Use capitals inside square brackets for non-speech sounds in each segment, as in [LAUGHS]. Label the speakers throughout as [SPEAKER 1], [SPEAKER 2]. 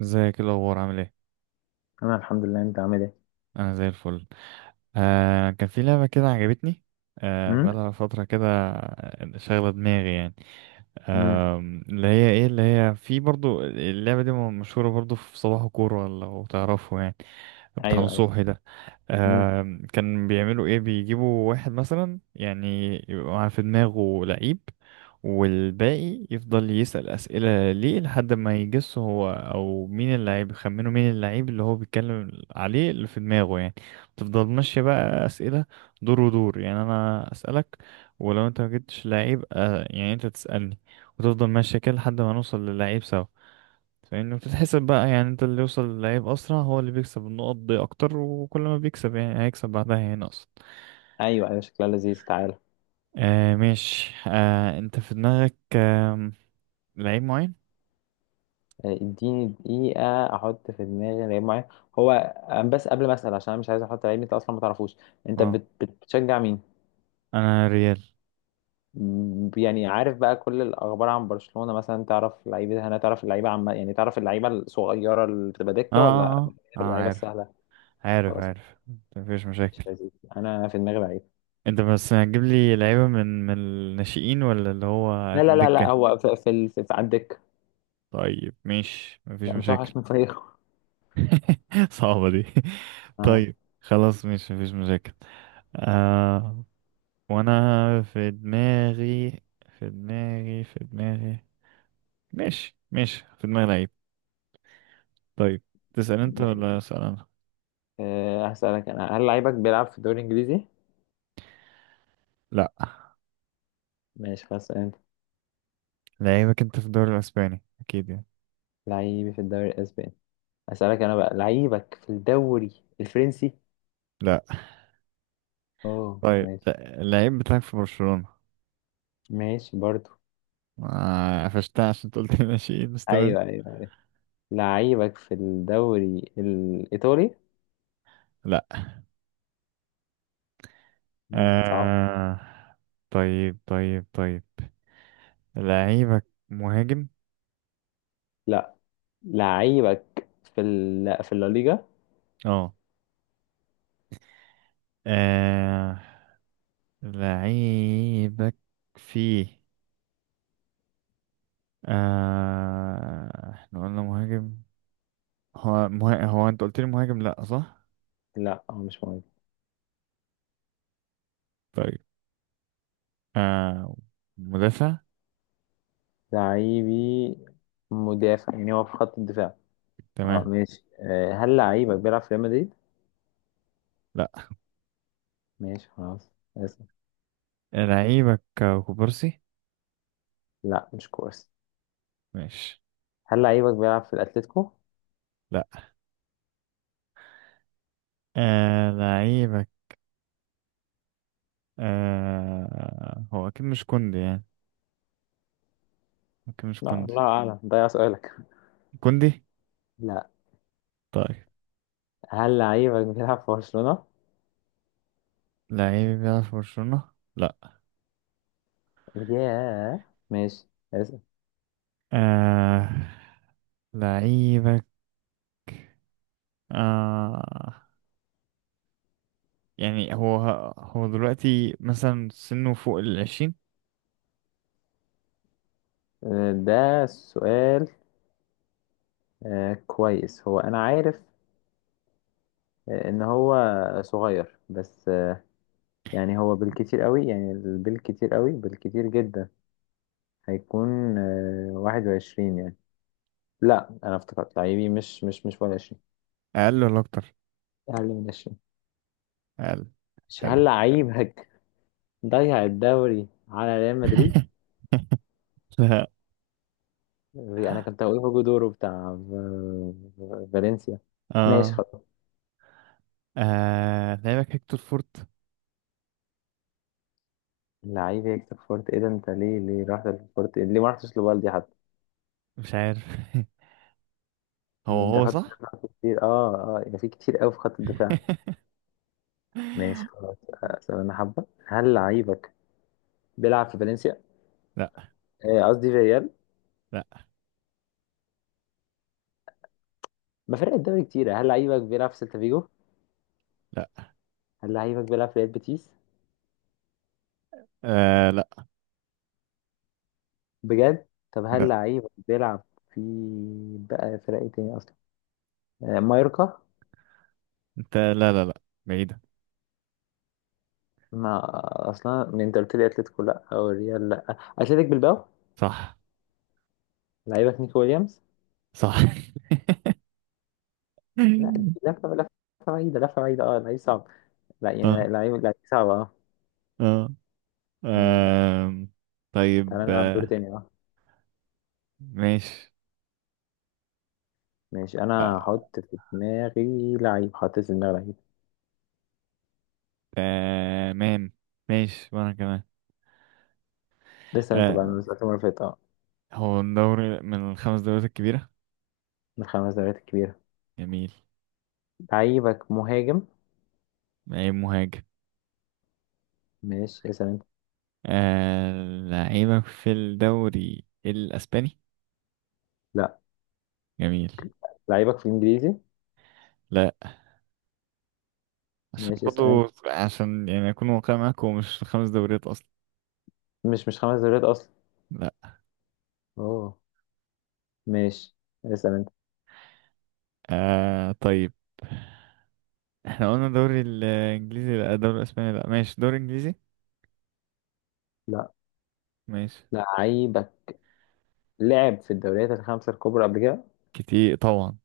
[SPEAKER 1] ازيك؟ ايه الاخبار؟ عامل ايه؟
[SPEAKER 2] انا الحمد لله. انت عامل ايه؟
[SPEAKER 1] انا زي الفل. آه كان في لعبه كده عجبتني. آه
[SPEAKER 2] امم
[SPEAKER 1] بقالها فتره كده، شاغله دماغي يعني.
[SPEAKER 2] امم
[SPEAKER 1] آه اللي هي في برضو اللعبه دي مشهوره برضو في صباح كوره لو تعرفه يعني. بتاع
[SPEAKER 2] ايوه ايوه.
[SPEAKER 1] نصوحي ده.
[SPEAKER 2] امم
[SPEAKER 1] آه كان بيعملوا ايه، بيجيبوا واحد مثلا يعني يبقى في دماغه لعيب، والباقي يفضل يسأل أسئلة ليه لحد ما يجس هو أو مين اللعيب، يخمنه مين اللعيب اللي هو بيتكلم عليه اللي في دماغه يعني. تفضل ماشية بقى أسئلة، دور ودور، يعني أنا أسألك، ولو أنت ما جبتش لعيب يعني أنت تسألني، وتفضل ماشية كده لحد ما نوصل للعيب سوا. فإنه بتتحسب بقى، يعني أنت اللي يوصل للعيب أسرع هو اللي بيكسب النقط دي أكتر، وكل ما بيكسب يعني هيكسب بعدها يعني أقصد.
[SPEAKER 2] ايوه ايوه، شكلها لذيذ. تعالى.
[SPEAKER 1] آه ماشي. آه أنت في دماغك آه لعيب معين؟
[SPEAKER 2] آه، اديني دقيقه احط في دماغي لعيب معين. هو آه، بس قبل ما اسال، عشان انا مش عايز احط لعيب انت اصلا ما تعرفوش. انت
[SPEAKER 1] اه،
[SPEAKER 2] بتشجع مين؟
[SPEAKER 1] انا ريال.
[SPEAKER 2] يعني عارف بقى كل الاخبار عن برشلونه مثلا؟ تعرف لعيبه هنا؟ تعرف اللعيبه؟ عم يعني تعرف اللعيبه الصغيره اللي بتبقى
[SPEAKER 1] اه
[SPEAKER 2] دكه ولا
[SPEAKER 1] اه اه آه،
[SPEAKER 2] اللعيبه
[SPEAKER 1] عارف.
[SPEAKER 2] السهله؟
[SPEAKER 1] عارف
[SPEAKER 2] خلاص.
[SPEAKER 1] عارف. مفيش
[SPEAKER 2] مش
[SPEAKER 1] مشاكل.
[SPEAKER 2] لذيذ. انا في دماغي لعيب.
[SPEAKER 1] انت بس هتجيب لي لعيبة من الناشئين ولا اللي هو
[SPEAKER 2] لا
[SPEAKER 1] في
[SPEAKER 2] لا لا لا،
[SPEAKER 1] الدكة؟
[SPEAKER 2] هو في في على الدكه.
[SPEAKER 1] طيب ماشي، مفيش
[SPEAKER 2] يعني مش
[SPEAKER 1] مشاكل.
[SPEAKER 2] هوحش من فريقه.
[SPEAKER 1] [LAUGHS] صعبة دي. [LAUGHS]
[SPEAKER 2] آه.
[SPEAKER 1] طيب. خلاص ماشي، مفيش مشاكل. آه. وانا في دماغي في دماغي. ماشي ماشي، في دماغي لعيب. طيب، تسأل انت ولا اسأل انا؟
[SPEAKER 2] أه، هسألك أنا: هل لعيبك بيلعب في الدوري الإنجليزي؟
[SPEAKER 1] لا.
[SPEAKER 2] ماشي خلاص. أنت،
[SPEAKER 1] لعيبك انت في الدوري الاسباني اكيد يعني.
[SPEAKER 2] لعيبي في الدوري الأسباني. هسألك أنا بقى: لعيبك في الدوري الفرنسي؟
[SPEAKER 1] لا.
[SPEAKER 2] أوه،
[SPEAKER 1] طيب
[SPEAKER 2] ماشي
[SPEAKER 1] اللعيب بتاعك في برشلونة.
[SPEAKER 2] ماشي برضو.
[SPEAKER 1] آه، قفشتها عشان قلت ماشي [LAUGHS] بس تمام.
[SPEAKER 2] أيوه أيوه. لعيبك في الدوري الإيطالي؟
[SPEAKER 1] لا.
[SPEAKER 2] أنت بتصعب.
[SPEAKER 1] آه... طيب طيب طيب. لعيبك مهاجم.
[SPEAKER 2] لا. لعيبك في لا، في الليجا؟
[SPEAKER 1] اه. آه... لعيبك فيه. احنا قلنا مهاجم. هو انت قلت لي مهاجم لا، صح.
[SPEAKER 2] لا هو مش مهم.
[SPEAKER 1] طيب. آه... مدافع.
[SPEAKER 2] لعيبي مدافع، يعني هو في خط الدفاع. اه
[SPEAKER 1] تمام.
[SPEAKER 2] ماشي. أه هل لعيبك بيلعب في ريال مدريد؟
[SPEAKER 1] لا.
[SPEAKER 2] ماشي خلاص، اسف.
[SPEAKER 1] لعيبك كوبارسي.
[SPEAKER 2] لا مش كويس.
[SPEAKER 1] ماشي.
[SPEAKER 2] هل لعيبك بيلعب في الأتليتيكو؟
[SPEAKER 1] لا. لعيبك. آه هو أكيد مش كوندي يعني، أكيد مش
[SPEAKER 2] لا
[SPEAKER 1] كوندي.
[SPEAKER 2] الله أعلم، ده سؤالك.
[SPEAKER 1] كوندي.
[SPEAKER 2] لا.
[SPEAKER 1] طيب.
[SPEAKER 2] هل لعيبك بيلعب في برشلونة؟
[SPEAKER 1] لعيب بيلعب في برشلونة. لا.
[SPEAKER 2] ياه. ماشي. اسأل.
[SPEAKER 1] آه لعيبك آه يعني هو، هو دلوقتي مثلا سنه فوق العشرين.
[SPEAKER 2] آه، ده سؤال. آه، كويس هو أنا عارف آه، إن هو صغير بس آه، يعني هو بالكتير قوي، يعني بالكتير قوي، بالكتير جدا هيكون آه، واحد وعشرين يعني. لا أنا افتكرت لعيبي مش واحد وعشرين.
[SPEAKER 1] أقل ولا أكتر؟
[SPEAKER 2] أقل من عشرين.
[SPEAKER 1] أقل.
[SPEAKER 2] ماشي. هل
[SPEAKER 1] حلو.
[SPEAKER 2] لعيبك ضيع الدوري على ريال مدريد؟
[SPEAKER 1] [LAUGHS] لا.
[SPEAKER 2] دي انا كنت هقول هوجو دورو بتاع فالنسيا. ماشي
[SPEAKER 1] آه
[SPEAKER 2] خلاص.
[SPEAKER 1] آه لعيبك هيكتور فورت.
[SPEAKER 2] اللعيب يكسب فورت ايه ده؟ انت ليه رحت لفورت؟ ليه ما رحتش لبالدي حتى؟
[SPEAKER 1] مش عارف. [LAUGHS] هو
[SPEAKER 2] يعني انت
[SPEAKER 1] هو
[SPEAKER 2] خدت
[SPEAKER 1] صح.
[SPEAKER 2] خدت كتير اه اه، يعني في كتير قوي في خط الدفاع. ماشي خلاص.
[SPEAKER 1] [LAUGHS]
[SPEAKER 2] اسال انا حبه. هل لعيبك بيلعب في فالنسيا؟
[SPEAKER 1] لا
[SPEAKER 2] آه، قصدي في ريال.
[SPEAKER 1] لا
[SPEAKER 2] ما فرق الدوري كتير. هل لعيبك بيلعب في سيلتا فيجو؟
[SPEAKER 1] لا.
[SPEAKER 2] هل لعيبك بيلعب في ريال بيتيس؟
[SPEAKER 1] آه لا.
[SPEAKER 2] بجد؟ طب هل لعيبك بيلعب في، بقى فرق ايه تاني اصلا، آه، مايوركا؟
[SPEAKER 1] لا لا لا بعيدة.
[SPEAKER 2] ما اصلا من انت قلت لي اتلتيكو لا او الريال لا، اتلتيك بالباو.
[SPEAKER 1] صح.
[SPEAKER 2] لعيبك نيكو ويليامز.
[SPEAKER 1] صح.
[SPEAKER 2] لا دي
[SPEAKER 1] [LAUGHS]
[SPEAKER 2] لفه لفه بعيده، لفه بعيده. اه لعيب صعب. لا يعني
[SPEAKER 1] اه.
[SPEAKER 2] لعيب صعب اه.
[SPEAKER 1] اه.
[SPEAKER 2] لا.
[SPEAKER 1] آم،
[SPEAKER 2] تعالى
[SPEAKER 1] طيب،
[SPEAKER 2] نلعب دور تاني اه.
[SPEAKER 1] ماشي،
[SPEAKER 2] ماشي، انا
[SPEAKER 1] آه،
[SPEAKER 2] هحط في دماغي لعيب. حطيت في دماغي لعيب.
[SPEAKER 1] تمام. ماشي وانا كمان.
[SPEAKER 2] لسه انت بقى من
[SPEAKER 1] آه،
[SPEAKER 2] الأسئلة المره اللي فاتت اه.
[SPEAKER 1] هو الدوري من الخمس دوريات الكبيرة.
[SPEAKER 2] من الخمس دوريات الكبيره.
[SPEAKER 1] جميل.
[SPEAKER 2] لعيبك مهاجم.
[SPEAKER 1] لعيب مهاجم.
[SPEAKER 2] ماشي، اسال انت.
[SPEAKER 1] آه، لعيبك في الدوري الاسباني.
[SPEAKER 2] لا.
[SPEAKER 1] جميل.
[SPEAKER 2] لعيبك في الانجليزي.
[SPEAKER 1] لا. عشان
[SPEAKER 2] ماشي،
[SPEAKER 1] برضو،
[SPEAKER 2] اسال انت.
[SPEAKER 1] عشان يعني اكون واقعي معاك هو مش خمس دوريات اصلا.
[SPEAKER 2] مش خمس دوريات اصلا.
[SPEAKER 1] لا.
[SPEAKER 2] اوه. ماشي. اسال انت.
[SPEAKER 1] آه طيب، احنا قلنا دوري الانجليزي لا، دوري الاسباني لا، ماشي دوري انجليزي.
[SPEAKER 2] لا.
[SPEAKER 1] ماشي.
[SPEAKER 2] لعيبك لعب في الدوريات الخمسة الكبرى قبل كده.
[SPEAKER 1] كتير طبعا.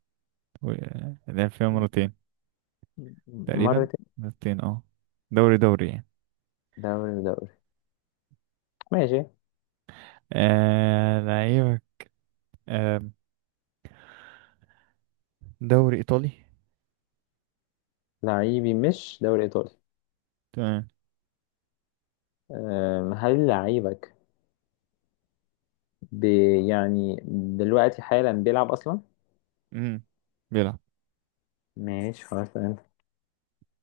[SPEAKER 1] و- لعب فيها مرتين تقريبا.
[SPEAKER 2] مرتين.
[SPEAKER 1] مرتين اه. دوري دوري يعني.
[SPEAKER 2] دوري دوري. ماشي.
[SPEAKER 1] آه لعيبك آه دوري ايطالي.
[SPEAKER 2] لعيبي مش دوري إيطالي.
[SPEAKER 1] تمام.
[SPEAKER 2] هل لعيبك ب... يعني دلوقتي حالا بيلعب أصلا؟
[SPEAKER 1] امم بيلعب.
[SPEAKER 2] ماشي خلاص، اسأل أنت.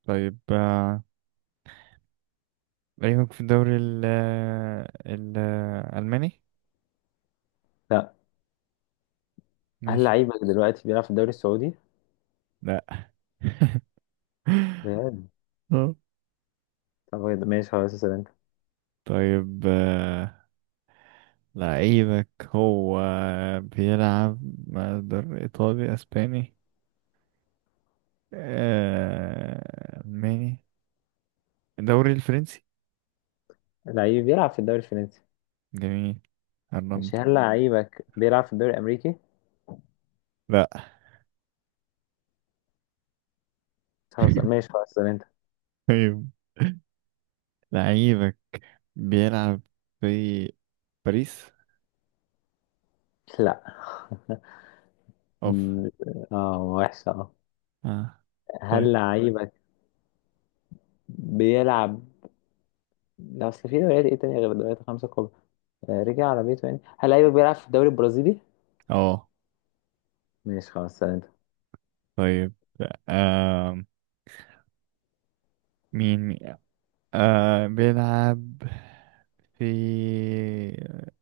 [SPEAKER 1] طيب آه لعيبك في الدوري الالماني.
[SPEAKER 2] لا. هل
[SPEAKER 1] ماشي.
[SPEAKER 2] لعيبك دلوقتي بيلعب في الدوري السعودي؟
[SPEAKER 1] لا. [LAUGHS]
[SPEAKER 2] بجد.
[SPEAKER 1] آه،
[SPEAKER 2] طب ماشي خلاص، اسأل أنت.
[SPEAKER 1] طيب، لعيبك هو بيلعب مقدار إيطالي أسباني، ألماني، الدوري الفرنسي.
[SPEAKER 2] لعيبي بيلعب في الدوري الفرنسي.
[SPEAKER 1] جميل.
[SPEAKER 2] مش،
[SPEAKER 1] الرمضة.
[SPEAKER 2] هل لعيبك بيلعب في الدوري الأمريكي؟
[SPEAKER 1] لا.
[SPEAKER 2] خلاص
[SPEAKER 1] [LAUGHS]
[SPEAKER 2] ماشي خلاص، اسأل أنت.
[SPEAKER 1] طيب، لعيبك بيلعب في باريس.
[SPEAKER 2] لا. [LAUGHS]
[SPEAKER 1] اوف.
[SPEAKER 2] م- اه وحشة اه.
[SPEAKER 1] اه. طيب.
[SPEAKER 2] هل لعيبك بيلعب، لا اصل في دوريات ايه تانية غير الدوريات الخمسة الكبرى، آه، رجع على بيته يعني، هل لعيبك بيلعب في الدوري البرازيلي؟
[SPEAKER 1] اه.
[SPEAKER 2] ماشي خلاص، سأل انت.
[SPEAKER 1] طيب. آه مين آه بيلعب في،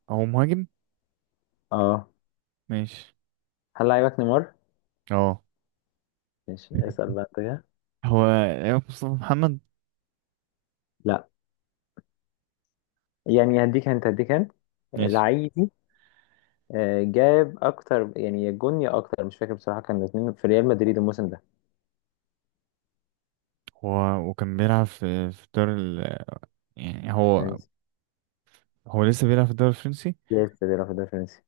[SPEAKER 1] هو مهاجم.
[SPEAKER 2] اه.
[SPEAKER 1] ماشي.
[SPEAKER 2] هل لعيبك نيمار؟
[SPEAKER 1] اه.
[SPEAKER 2] ماشي. اسأل بقى انت كده.
[SPEAKER 1] هو ايوب مصطفى محمد.
[SPEAKER 2] لا. يعني هديك انت، هديك انت.
[SPEAKER 1] ماشي.
[SPEAKER 2] لعيبي آه، جاب اكتر، يعني يا جون يا اكتر، مش فاكر بصراحة. كان الاثنين في ريال مدريد الموسم ده.
[SPEAKER 1] هو وكان بيلعب في الدوري ال... يعني هو،
[SPEAKER 2] فرنسي.
[SPEAKER 1] هو لسه بيلعب في الدوري الفرنسي.
[SPEAKER 2] لسه بيلعب في الدوري الفرنسي.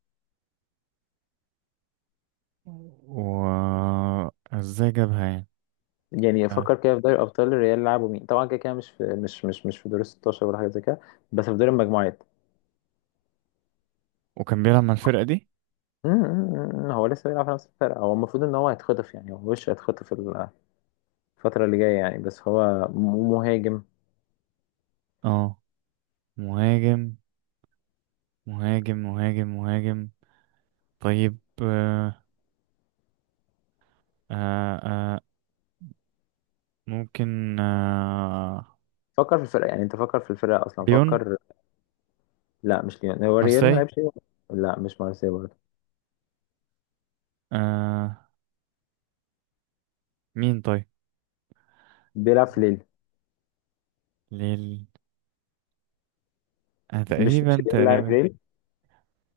[SPEAKER 1] و ازاي جابها يعني.
[SPEAKER 2] يعني
[SPEAKER 1] آه.
[SPEAKER 2] افكر كده في دوري ابطال، الريال لعبوا مين طبعا، كده كده مش في، مش في دور ال 16 ولا حاجه زي كده، بس في دور المجموعات.
[SPEAKER 1] وكان بيلعب مع الفرقة دي.
[SPEAKER 2] هو لسه بيلعب في نفس الفرقة. هو المفروض ان هو هيتخطف، يعني هو وش هيتخطف الفترة اللي جاية يعني. بس هو مهاجم.
[SPEAKER 1] اه مهاجم. مهاجم مهاجم مهاجم. طيب آه آه آه ممكن آه
[SPEAKER 2] فكر في الفرقة، يعني انت فكر في الفرقة اصلا،
[SPEAKER 1] ليون.
[SPEAKER 2] فكر. لا مش ليون، هو ريال
[SPEAKER 1] مارسي.
[SPEAKER 2] ما لعبش ليون. لا مش مارسيلو برضه.
[SPEAKER 1] آه مين طيب.
[SPEAKER 2] بيلعب في ليل.
[SPEAKER 1] ليل. آه
[SPEAKER 2] مش مش
[SPEAKER 1] تقريبا
[SPEAKER 2] ريال لاعب
[SPEAKER 1] تقريبا.
[SPEAKER 2] ريل.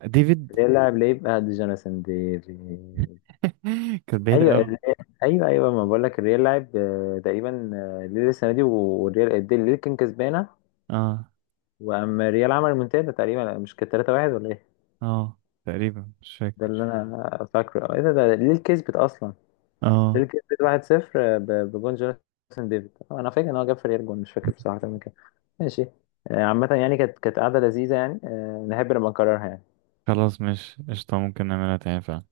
[SPEAKER 1] ديفيد.
[SPEAKER 2] ريال لاعب ليه بقى، دي جوناثان دي.
[SPEAKER 1] [LAUGHS] كانت بعيدة
[SPEAKER 2] ايوه
[SPEAKER 1] أوي.
[SPEAKER 2] الريال. ايوه ايوه، ما بقول لك الريال لاعب آه، تقريبا آه، ليل السنة دي، والريال الديل ليل كان كسبانة.
[SPEAKER 1] اه
[SPEAKER 2] واما الريال عمل منتدى تقريبا، مش كانت 3-1 ولا إيه؟
[SPEAKER 1] اه تقريبا مش فاكر.
[SPEAKER 2] ده اللي انا فاكره. ايه ده ليه كسبت اصلا؟ ليه
[SPEAKER 1] اه.
[SPEAKER 2] كسبت 1-0 بجون جوناثان ديفيد. آه، انا فاكر ان هو جاب فريق جون، مش فاكر بصراحه كان كام. ماشي. آه، عامه يعني كانت قعده لذيذه يعني، آه، نحب نبقى نكررها يعني.
[SPEAKER 1] خلاص، مش قشطة ممكن نعملها تاني فعلا.